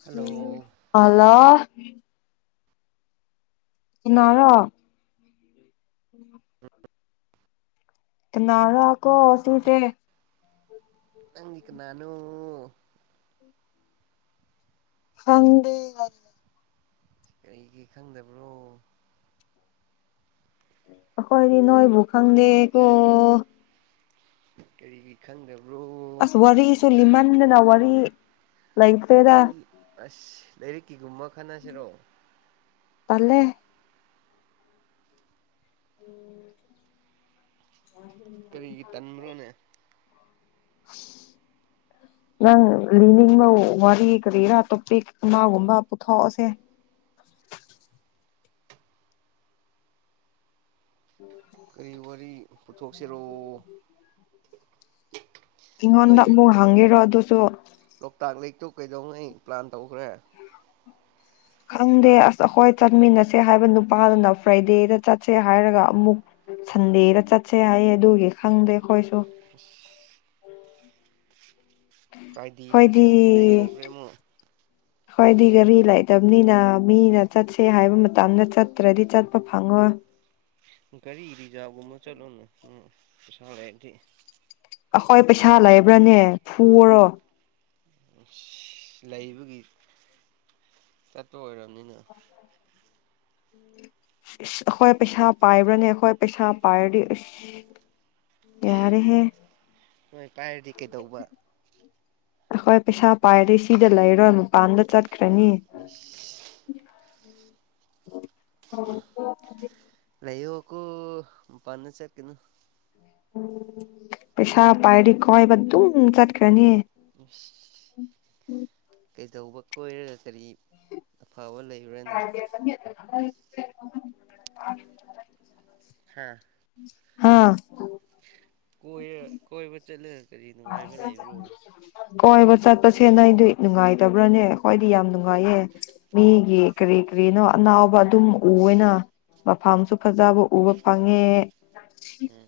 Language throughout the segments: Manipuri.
Hello hello. [inaudible] ꯏꯟꯅꯥꯔꯣ꯫ [inaudible] [inaudible] ꯀꯅꯥꯔꯥꯀꯣ ꯁꯤꯁꯦ꯫ ꯅꯡꯗꯤ ꯀꯅꯥꯅꯣ ꯈꯪꯗꯦ ꯍꯥꯏ꯫ ꯀꯩꯒꯤ ꯈꯪꯗꯕ꯭ꯔꯣ꯫ ꯑꯈꯣꯏꯗꯤ ꯅꯣꯏꯕꯨ ꯈꯪꯗꯦ ꯀꯣ꯫ ꯀꯔꯤꯒꯤ ꯈꯪꯗꯕ꯭ꯔꯣ ꯑꯁ ꯋꯥꯔꯤꯁꯨ ꯂꯤꯃꯟꯗꯅ ꯋꯥꯔꯤ ꯂꯩꯇꯔ꯭ꯦꯗꯥ ꯋꯥꯔꯤ ꯑꯁ ꯂꯥꯏꯔꯤꯛꯀꯤꯒꯨꯝꯕ ꯈꯟꯅꯁꯤꯔꯣ꯫ ꯇꯜꯂꯦ꯫ [inaudible] ꯀꯔꯤꯒꯤ ꯇꯟꯕ꯭ꯔꯣꯅꯦ [inaudible] ꯅꯪ ꯂꯤꯅꯤꯡꯕ ꯋꯥꯔꯤ ꯀꯔꯤꯔꯥ ꯇꯣꯞꯄꯤꯛ ꯑꯃꯒꯨꯝꯕ ꯄꯨꯊꯣꯛꯑꫭꯁꯦ꯫ ꯀꯔꯤ ꯋꯥꯔꯤ ꯄꯨꯊꯣꯛꯁꯤꯔꯣ ꯑꯩ ꯁꯣ ꯂꯣꯛꯇꯥꯛ ꯂꯦꯛꯇꯨ ꯀꯩꯗꯉꯩ ꯄ꯭ꯂꯥꯟ ꯇꯧꯈ꯭ꯔꯦ꯫ ꯈꯪꯗꯦ ꯑꯁ ꯑꯩꯈꯣꯏ ꯆꯠꯃꯤꯟꯅꯁꯦ ꯍꯥꯏꯕ ꯅꯨꯄꯥꯗꯨꯅ ꯐ꯭ꯔꯥꯏꯗꯦꯗ ꯆꯠꯁꯦ ꯍꯥꯏꯔꯒ ꯑꯃꯨꯛ ꯁꯟꯗꯦꯗ ꯆꯠꯁꯦ ꯍꯥꯏꯌꯦ ꯑꯗꯨꯒꯤ ꯈꯪꯗꯦ꯫ ꯈꯣꯏꯁꯨ ꯐ꯭ꯔꯥꯏꯗꯦꯗꯒꯤ ꯍꯣꯏꯗꯤ ꯁꯟꯗꯦꯗ ꯌꯧꯈ꯭ꯔꯦ ꯑꯃꯨꯛ ꯍꯣꯏꯗꯤ ꯒꯔꯤ ꯂꯩ ꯗꯕꯅꯤꯅ ꯃꯤꯅ ꯆꯠꯁꯦ ꯍꯥꯏꯕ ꯃꯇꯝꯗ ꯆꯠꯇ꯭ꯔꯗꯤ ꯆꯠꯄ ꯐꯪꯉꯣꯏ ꯒꯥꯔꯤ ꯔꯤꯖꯥꯕꯒꯨꯝꯕ ꯆꯠꯂꯣꯅꯦ ꯎꯪ ꯄꯩꯁꯥ ꯂꯩꯔꯗꯤ꯫ ꯑꯩꯈꯣꯏ ꯄꯩꯁꯥ ꯂꯩꯕ꯭ꯔꯥꯅꯦ ꯐꯔꯣ ꯂꯩꯕꯒꯤ ꯆꯠꯄ ꯑꯣꯏꯔꯕꯅꯤꯅ ꯑꯩꯈꯣꯏ ꯄꯩꯁꯥ ꯄꯥꯏꯕ꯭ꯔꯅꯦ ꯑꯩꯈꯣꯏ ꯄꯩꯁꯥ ꯄꯥꯏꯔꯗꯤ ꯑ ꯌꯥꯔꯦꯍꯦ ꯍꯣꯏ ꯄꯥꯏꯔꯗꯤ ꯀꯩꯗꯧꯕ ꯑꯩꯈꯣꯏ ꯄꯩꯁꯥ ꯄꯥꯏꯔꯗꯤ ꯁꯤꯗ ꯂꯩꯔꯣꯏ ꯃꯄꯥꯟꯗ ꯆꯠ ꯃꯤ ꯎꯝ ꯍ ꯍꯗꯤ ꯃꯄꯥꯅꯗ ꯆꯀꯤꯅꯨ ꯄꯩꯁꯥ ꯄꯥꯏꯗꯤ ꯀꯣꯏꯕ ꯑꯗꯨꯝ ꯆꯠꯈꯔꯔꯥꯅꯤ ꯎꯝ ꯎꯝ ꯀꯩꯗꯧꯕ ꯀꯣꯏꯔꯒ ꯀꯔꯤ ꯐꯕ ꯂꯩꯕ꯭ꯔꯅꯤ ꯍ ꯍꯥꯥ ꯍꯥꯥ ꯀꯣꯏ ꯀꯣꯏ ꯆꯠꯂ‌ꯦ [unintelligible] ꯀꯣꯏꯕ ꯆꯠꯄꯁꯦꯅ ꯑꯩꯗꯤ ꯅꯨꯡꯉꯥꯏꯇꯕ꯭ꯔꯅꯦ ꯍꯣꯏꯗꯤ ꯌꯥꯝ ꯅꯨꯡꯉꯥꯏꯌꯦ ꯃꯤꯒꯤ ꯀꯔꯤ ꯀꯔꯤꯅꯣ ꯑꯅꯥꯕ ꯑꯗꯨꯝ ꯎꯋꯦꯅ ꯃꯐꯝꯁꯨ ꯐꯖꯕ ꯎꯕ ꯐꯪꯉꯦ [unintelligible]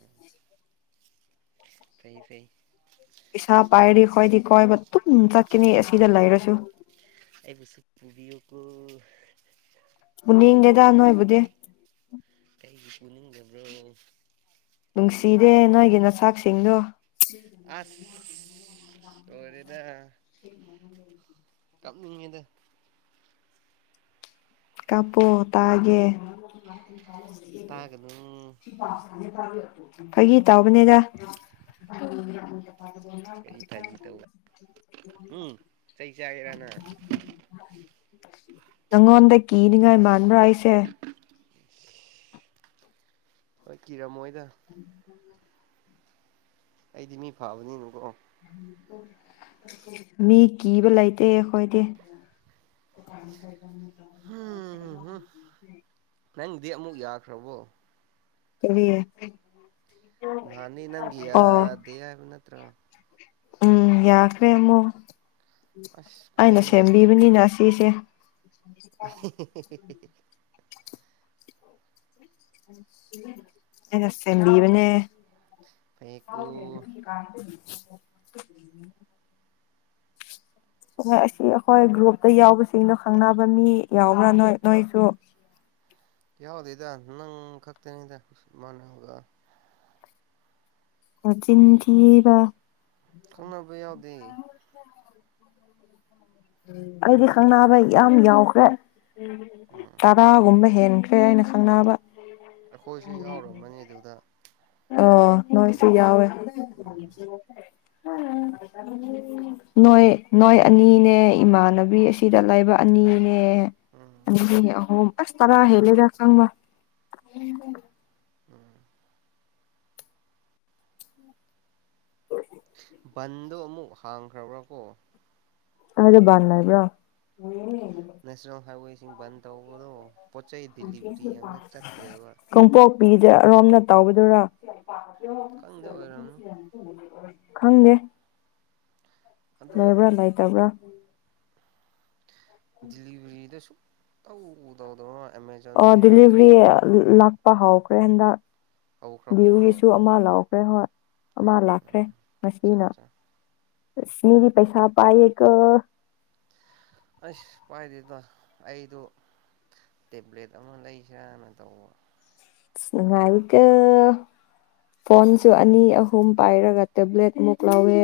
ꯐꯧ ꯐꯩ ꯏꯁꯥ ꯄꯥꯏꯔꯤ ꯈꯣꯏꯗꯤ ꯀꯣꯏꯕ ꯑꯗꯨꯨꯝ ꯆꯠꯀꯅꯤ ꯑꯁꯤꯗ ꯂꯩꯔꯁꯨ ꯑꯩ ꯄꯨꯁ ꯄꯕꯤꯌꯣ ꯀ‌ꯣ ꯄꯨꯅꯤꯗꯦꯗ ꯅꯣꯏꯕꯨꯗꯤ ꯀꯩꯒꯤ ꯄꯨꯅꯤꯡꯗꯕ꯭ꯔꯣ ꯅꯨꯡꯁꯤꯔꯦ ꯅꯣꯏꯒꯤ ꯅꯆꯥꯛꯁꯤꯡꯗꯣ ꯝ ꯑꯣꯔꯦꯗ ꯀꯝꯗ ꯀꯄꯣ ꯇꯒꯦ ꯇꯥꯒꯅꯨ ꯁꯤ ꯄ ꯐꯥꯒꯤ ꯇꯥꯎꯕꯅꯦꯗ ꯀꯔꯤ ꯐꯥꯒꯤ ꯇꯧꯕ ꯎꯝ ꯆꯩ ꯆꯥꯒꯦꯔꯥ ꯅꯪ [unintelligible] ꯅꯪꯉꯣꯟꯗ ꯀꯤꯅꯤꯉꯥꯏ ꯃꯥꯟꯕ꯭ꯔꯥ ꯑꯩꯁꯦ ꯍ‌ꯣꯏ ꯀꯔꯃꯣꯏ ꯎꯝ ꯑꯩꯗꯤ ꯃꯤ ꯐꯥꯕꯅꯤꯅꯀꯣ ꯃꯤ ꯀꯤꯕ ꯂꯩꯇꯦ ꯑꯩꯈꯣꯏꯗꯤ [inaudible] ꯅꯪꯗꯤ ꯑꯃꯨꯛ ꯌꯥꯈ꯭ꯔꯕꯣ ꯀꯃꯤ ꯑꯦ ꯅꯅꯤ ꯅꯪꯒꯤꯌꯥꯗꯦ ꯍꯥꯏꯕ ꯅꯠꯇ꯭ꯔ ꯎꯝ ꯌꯥꯈꯦꯃꯣ ꯑꯁ ꯑꯩꯅ ꯐꯩꯅꯦ ꯁꯦꯝꯕꯤꯕꯅꯤꯅ ꯁꯤꯁꯦ [inaudible] [inaudible] ꯑꯩꯅ ꯁꯦꯝꯕꯤꯕꯅꯦ ꯐꯩꯀꯣ [unintelligible] [inaudible] ꯍꯣꯏ ꯑꯁꯤ ꯑꯩꯈꯣꯏ ꯒ꯭ꯔꯨꯞꯇ ꯌꯥꯎꯕꯁꯤꯡꯗꯣ ꯈꯪꯅꯕ ꯃꯤ ꯌꯥꯎꯕ꯭ꯔꯥ ꯅꯣꯏ ꯅꯣꯏꯁꯨ ꯌꯥꯎꯗꯦꯗ ꯅꯪ ꯈꯛꯇꯅꯤꯗ ꯃꯥꯅ ꯍꯪꯕ ꯆꯤꯟꯊꯕ ꯈꯪꯅꯕ ꯌꯥꯎꯗꯦ ꯑꯩꯗꯤ ꯈꯪꯕ ꯌꯥꯝ ꯌꯥꯎꯈ꯭ꯔꯦ ꯎꯝ ꯇꯔꯥ ꯒꯨꯝꯃꯦ ꯍꯦꯟꯈ꯭ꯔꯦ ꯑꯩꯅ ꯈꯪꯅꯕ ꯑꯈꯣꯏꯁꯨ ꯌꯥꯎꯔꯝꯃꯅꯤ ꯗꯨꯗ ꯑꯣ ꯅꯣꯏꯁꯨ ꯌꯥꯎꯋꯦ ꯎꯝ ꯅꯣꯏ ꯅꯣꯏ ꯑꯅꯤꯅꯦ ꯏꯃꯥꯟꯅꯕꯤ ꯑꯁꯤꯗ ꯂꯥꯏꯕ ꯑꯅꯤ ꯎꯝ ꯑꯗꯒꯤ ꯑꯍꯨꯝ ꯑꯁ ꯇꯔꯥ ꯍꯦꯂꯗ ꯆꯪꯕ ꯎꯝ [inaudible] ꯕꯟꯗꯣ ꯑꯃꯨꯛ ꯍꯥꯡꯈ꯭ꯔꯕ꯭ꯔꯥꯀꯣ [unintelligible] ꯟ ꯇꯧꯕꯗꯣ ꯄꯣꯠ ꯆꯩ ꯦꯂꯤꯚꯔꯤ ꯌꯥꯝꯅ ꯆꯠꯇ꯭ꯔꯦꯕ ꯄꯕꯤꯗ ꯑꯔꯣꯝꯅ ꯇꯧꯕꯕꯗꯨꯔꯥ ꯈꯪꯗꯦ ꯑꯣꯏꯔꯝꯅꯤ ꯈꯪꯗꯦ ꯑꯗꯣ ꯂꯩꯥꯕ꯭ꯔꯥ ꯂꯩꯇꯕ꯭ꯔꯥ [inaudible] ꯂꯤꯕꯔꯤꯗ ꯍꯧꯗꯧꯗ ꯑꯣ ꯗꯂꯤꯚꯔꯤ ꯂꯥꯛ ꯄ ꯍꯥꯎꯈ꯭ꯔꯦ ꯍꯟꯗ ꯍꯧꯈ꯭ꯔꯕꯣ ꯑꯃꯨꯛ ꯚ꯭ꯌꯨꯒꯤꯁꯨ ꯑꯃ ꯂꯥꯎꯑꯣ ꯑꯦꯍꯣ ꯑꯃ ꯂꯥꯛꯈ꯭ꯔꯦ ꯉꯁꯤꯅ ꯑꯠꯆꯥ ꯃꯤꯅꯤꯒꯤ ꯄꯩꯁꯥꯄꯥ ꯑꯁ ꯄꯥꯏꯗꯦꯗꯣ ꯑꯩꯗꯣ ꯇꯦꯕ꯭ꯂꯦꯠ ꯑꯃ ꯂꯩꯁꯤꯔꯅ ꯇꯧꯕ ꯑ ꯅꯨꯡꯉꯥꯏꯀꯦ ꯐꯣꯟꯁꯨ ꯑꯅꯤ ꯑꯍꯨꯝ ꯄꯥꯏꯔꯒ ꯇꯦꯕ꯭ꯂꯦꯠꯃꯨꯛ ꯂꯧꯥꯎꯋꯦ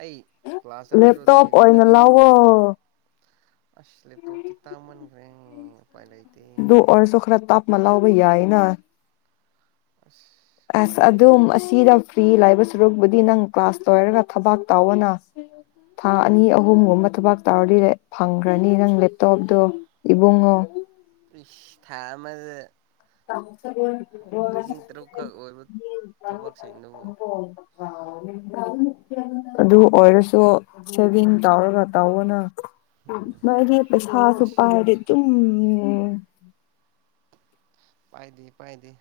ꯑꯩ ꯀ꯭ꯂꯥꯁ ꯎ ꯆꯠꯄꯗꯣ ꯂꯦꯞꯇꯣꯄ ꯑꯗꯨꯒꯤꯅꯤꯗ ꯑꯣꯏꯅ ꯂꯑꯣꯣ ꯑꯁꯂꯦ ꯇꯣ ꯇꯤ ꯇꯥꯃꯟꯒ꯭ꯔꯦ ꯄꯥꯏꯂ ꯏꯇꯦ ꯃꯂ ꯎꯕ ꯌꯥꯏꯅ ꯑꯁ ꯎꯄꯥꯏ ꯑꯁ ꯑꯗꯨꯝ ꯂꯩꯔꯔꯣꯏ ꯑꯁꯤꯗ ꯐ꯭ꯔꯤ ꯂꯥꯏꯕ ꯁꯔꯨꯛꯄꯨꯗꯤ ꯅꯪ ꯀ꯭ꯂꯥꯁ ꯂꯣꯏꯔꯒ ꯊꯕꯥꯛ ꯇꯥꯎꯋꯅ ꯊꯥ ꯑꯅꯤ ꯊꯕꯛ ꯑꯍꯨꯝꯒꯨꯝꯕ ꯊꯕꯛ ꯇꯧꯔꯗꯤ ꯐꯪꯈ꯭ꯔꯅꯤ ꯅꯪ ꯂꯦꯞꯇꯣꯞꯇꯣ ꯏꯕꯨꯡꯉꯣ ꯏꯁ ꯊꯥ ꯑꯃ ꯑ ꯂꯤꯁꯤꯡ ꯇꯔꯨꯛꯈꯛ ꯑꯣꯏꯕ ꯊꯕꯛꯁꯤꯡꯗꯨꯕꯨ ꯑꯗꯨ ꯑꯣꯏꯔꯁꯨ ꯁꯦꯚꯤꯡ ꯇꯧꯔꯒ ꯇꯧꯕꯅ ꯃꯥꯒꯤ ꯄꯩꯁꯥꯁꯨ ꯑꯁ ꯄꯥꯏꯔꯗꯤꯦ ꯑꯗꯨꯝ ꯄꯥꯏꯗꯤ ꯄꯥꯏꯗꯤ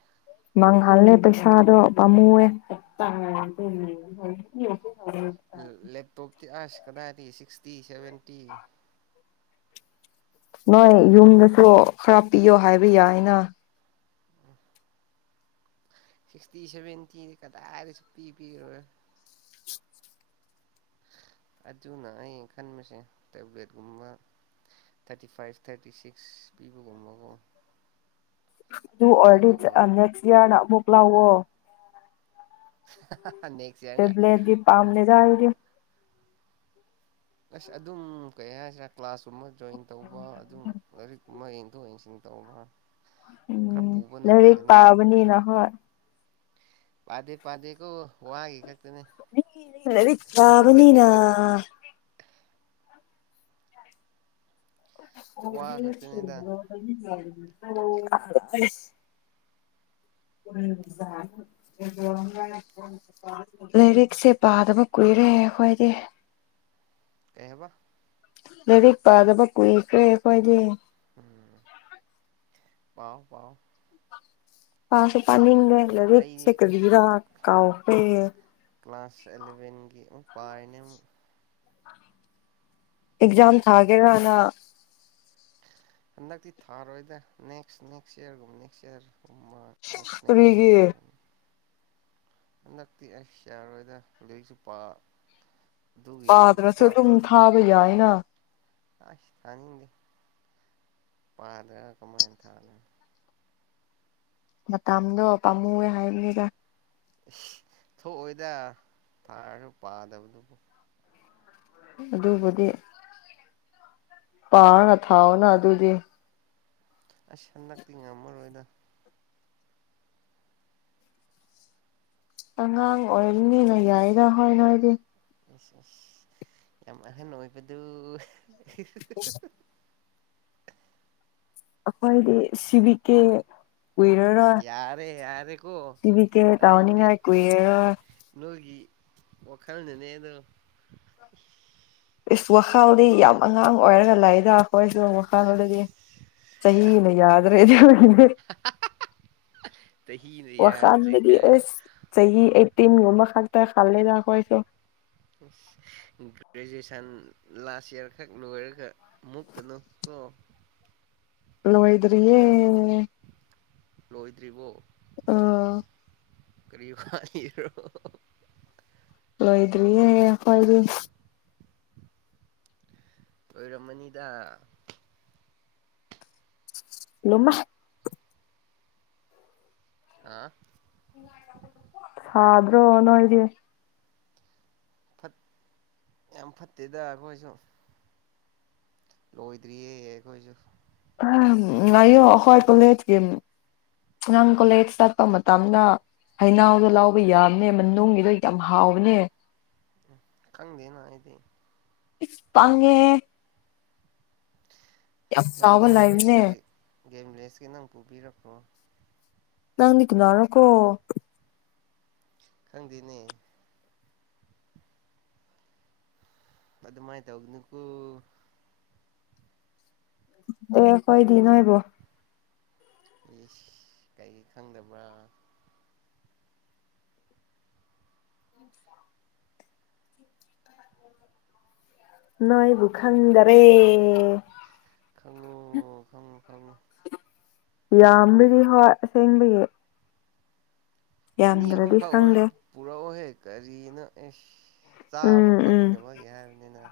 ꯃꯥꯡꯍꯜꯂꯦ ꯄꯩꯁꯥꯗꯣ ꯄꯥꯝꯃꯨꯑꯦ ꯂꯦꯞꯇꯣꯞ ꯊ ꯑꯁ ꯀꯗꯥꯗꯤ ꯁꯤꯛꯁꯇꯤ ꯁꯕꯦꯟꯇꯤ ꯅꯣꯏ ꯌꯨꯝꯗꯁꯨ ꯈꯔ ꯄꯤꯌꯣ ꯍꯥꯏꯕ ꯌꯥꯏꯅ ꯁꯤꯛꯁꯇꯤ ꯁꯦꯚꯦꯟꯇꯤꯗꯤ ꯀꯗꯥꯏꯗ ꯁ ꯄꯤ ꯄꯤꯔꯣꯏ ꯑꯗꯨꯅ ꯑ ꯈꯟꯕꯁꯦ ꯇꯦꯕ꯭ꯂꯦꯠꯀꯨꯝꯕ ꯊꯥꯔꯇꯤ ꯐꯥꯏꯚ ꯊꯥꯔꯇꯤ ꯁꯤꯛꯁ ꯄꯤꯕꯒꯨꯝꯕꯀꯣ ꯑꯗꯨ ꯑꯗꯨꯗꯣ ꯑꯣꯗꯤꯠ ꯑꯣꯏꯅ ꯅꯦꯛꯁꯔ ꯃꯣꯛꯂ ꯑꯣ [unintelligible] ꯏꯌꯥꯔ ꯉꯥꯏ ꯇꯕ꯭ꯂꯦꯠꯗꯤ ꯄꯥꯝ ꯂꯩꯗꯗ ꯑꯁ ꯑꯗꯨꯝ ꯀꯌꯥ ꯍꯥꯏ ꯀ꯭ꯂꯥꯁ ꯆꯨꯝꯃ ꯖꯣꯏꯟ ꯇꯧꯕ ꯑꯗꯨꯝ ꯂꯥꯏꯔꯤꯛ ꯃ ꯌꯦ ꯇ ꯆꯤꯡꯟ ꯇ ꯃꯥ ꯎꯝ ꯂꯥꯏꯔꯤꯛ ꯄꯥꯕꯅꯤꯅ ꯍꯣꯏ ꯄꯥꯗꯦ ꯄꯥꯗꯦ ꯀꯣ ꯋꯥꯒ ꯂꯥꯏꯔꯤꯛ ꯄꯥꯕꯅꯤꯅ ꯋꯥ ꯑꯣꯗꯤ ꯌꯥ [inaudible] ꯈꯛꯇꯅꯤꯗ [unintelligible] ꯑꯥ [unintelligible] ꯂꯥꯏꯔꯤꯛꯁꯦ ꯄꯥꯗꯕ ꯀꯨꯏꯔꯦ ꯑꯩꯈꯣꯏꯗꯤ ꯀꯩ ꯍꯥꯏꯕ ꯂꯥꯏꯔꯤꯛ ꯄꯥꯗꯕ ꯀꯨꯏꯈ꯭ꯔꯦ ꯑꯩꯣꯏꯗꯤ ꯎꯝ ꯄꯥꯎ ꯄꯥꯎ ꯄꯥꯁꯨꯦ ꯄꯅꯤꯡꯗꯦ ꯂꯔꯤꯛꯁꯦ ꯑꯩꯗꯤ ꯀꯔꯤꯒꯤꯔꯥ ꯀꯥꯎꯈꯔꯦ ꯀ꯭ꯂꯥꯁ ꯑꯦꯂꯚꯦꯟꯒꯤ ꯑꯃꯨꯛ ꯄꯥꯏꯅꯦ ꯑꯃꯨꯛ ꯑꯦꯛꯖꯥꯝ ꯊꯥꯒꯦꯔꯅ ꯍꯟꯗꯛꯇꯤ ꯊꯥꯔꯣꯏꯗ ꯅꯦꯛꯁ ꯅꯦꯛꯁ ꯏꯌꯥꯔꯒꯨꯝꯕ ꯅꯦꯛꯁ ꯏꯌꯥꯔ ꯊꯝꯕ ꯅꯦꯛꯁ ꯀꯔꯤꯒꯤ ꯅꯦꯛꯁ ꯍꯟꯗꯛꯇꯤ ꯑꯁ ꯌꯥꯔꯣꯏꯗ ꯂꯥꯏꯔꯤꯛꯁꯨ ꯄꯥ ꯑꯗꯨꯒꯤ ꯂꯥꯏꯔꯤꯛ ꯄꯥꯗꯅꯁꯨ ꯈꯨꯄꯥ ꯑꯗꯨꯝ ꯈꯛꯅꯦ ꯊꯥꯕ ꯌꯥꯏꯅ ꯑꯁ ꯇꯅꯤꯡꯗꯦ ꯄꯥꯗ ꯀꯃꯥꯏꯅ ꯊꯥꯅꯤ ꯃꯇꯥꯗꯣ ꯄꯥꯝꯃꯨꯑꯦ ꯍꯥꯏꯕꯅꯤꯗ ꯊꯣꯛꯑꯣꯏꯗ ꯊꯥꯔꯁꯨ ꯄꯥꯗꯕꯗꯨꯕꯨ ꯑꯗꯨꯕꯗꯤ ꯄꯔꯒ ꯊꯥꯎ ꯅ ꯑꯗꯨꯗꯤ ꯑꯁ ꯍꯟꯗꯛꯇꯤ ꯉꯝꯃꯔꯣꯏꯗ ꯑꯉꯥꯡ ꯑꯣꯏꯔꯅꯤꯅ ꯌꯥꯏꯗ ꯍꯣꯏ ꯅꯣꯏꯗꯤ ꯑ ꯑ ꯌꯥꯝ ꯑꯍꯦꯟ ꯅꯣꯏꯕꯗꯨ ꯍꯥ ꯍꯥ ꯍꯥ ꯑꯈꯣꯏꯗꯤ ꯁꯤꯕꯀꯦ ꯑꯁ ꯀꯨꯏꯔꯔꯣꯏ ꯌꯥꯔꯦ ꯌꯥꯔꯦꯀꯣ ꯇꯤꯚꯤ ꯀꯦ ꯇꯥꯅꯤꯡꯗꯦ ꯇꯥꯎꯅꯤꯡꯉꯥꯏ ꯀꯨꯏꯔꯦꯔꯣꯏ ꯋꯥꯈꯜꯅꯦꯅꯦꯗꯣ ꯏꯁ ꯋꯥꯈꯜꯗꯤ ꯌꯥꯝ ꯑꯉꯥꯡ ꯑꯣꯏꯔꯒ ꯂꯩ ꯏꯁ ꯋꯥꯈꯗꯗꯤ ꯏꯁ ꯆꯍꯤꯅ ꯌꯥꯗ꯭ꯔꯦꯗꯤ ꯆꯍꯤꯅ ꯌꯥꯗ꯭ꯔꯦ ꯋꯥꯈꯜꯗꯗꯤꯁ ꯀꯥꯏꯅ ꯆꯍꯤ ꯑꯩꯠꯇꯤꯟꯒꯨꯝꯕ ꯈꯛꯇ ꯇꯜꯂꯦꯗ ꯑꯈꯣꯏꯗꯣ ꯒ꯭ꯔꯦꯖꯨꯑꯦꯁꯟ ꯂꯥꯁ ꯏꯌꯥꯔ ꯈꯛ ꯂꯣꯏꯔꯒ ꯃꯨꯛꯀꯅꯨ ꯀꯣ ꯂꯣꯏꯗꯔꯤꯌꯦ ꯂꯣꯏꯗ꯭ꯔꯤꯕꯣ ꯑꯥ ꯀꯔꯤꯕꯥ ꯂꯜꯣꯏꯗ꯭ꯔꯤꯌꯦ ꯑꯈꯣꯏꯗꯤ ꯂꯣꯏꯔꯝꯃꯅꯤꯗ ꯂꯨꯃꯦ ꯑꯥꯝ ꯁꯥꯗ꯭ꯔꯣ ꯅꯣꯏꯗꯤ ꯌꯥꯝ ꯐꯠꯇꯦꯗ ꯑꯩꯈꯣꯏꯁꯨ ꯂꯣꯏꯗ꯭ꯔꯤꯌꯦ ꯑꯈꯣꯏꯁꯨ ꯎꯝ ꯉꯥꯏꯌꯣ ꯑꯩꯈꯣꯏ ꯀꯣꯂꯦꯖꯀꯤ ꯅꯪ ꯀꯣꯂꯦꯖ ꯆꯠꯄ ꯃꯇꯝꯗ ꯍꯅꯥꯎꯗꯣ ꯂꯥꯎꯕ ꯌꯥꯝꯅꯦ ꯃꯅꯨꯡꯒꯤꯗꯣ ꯌꯥꯝ ꯍꯥꯎꯕꯅꯦ꯫ ꯈꯪꯗꯦꯅ ꯑꯩꯗꯤ ꯄꯪꯉꯦ ꯌꯥꯝ ꯆꯥꯎꯕ ꯂꯪꯕꯅꯦ ꯒꯦꯝꯕꯤꯂꯦꯁꯀꯤ ꯅꯪ ꯄꯨꯕꯤꯔꯛꯄ꯭ꯔꯣ ꯅꯪꯗꯤ ꯀꯤꯅꯔꯥꯀꯣ ꯈꯪꯗꯦꯅꯦ ꯑꯗꯨ ꯃꯥꯥꯏ ꯇꯧꯒꯅꯨꯀꯣ ꯑꯦ ꯈꯣꯏꯗꯤ ꯅꯣꯏꯕꯣ꯫ ꯏꯁ ꯀꯩ ꯈꯪꯗꯕ꯭ꯔꯥ ꯅꯣꯏꯕꯨ ꯈꯪꯗꯔꯦ꯫ ꯈꯪꯉꯨ ꯈꯪꯉꯨ ꯍꯪꯉꯣ ꯌꯥꯝꯕꯗꯤ ꯍꯣꯏ ꯁꯦꯡꯕꯒꯤ꯫ ꯑꯅꯤ ꯍꯨꯝ ꯈꯥꯎ ꯑꯣꯏꯔꯁꯨ ꯈꯪꯗꯦ ꯄꯨꯔꯛ ꯑꯣ ꯍꯦ ꯀꯔꯤꯅ ꯑꯦ ꯆꯥꯕ ꯎꯝ ꯎꯝ ꯐꯪꯗꯕꯒꯤ ꯍꯥꯏꯕꯅꯤꯅ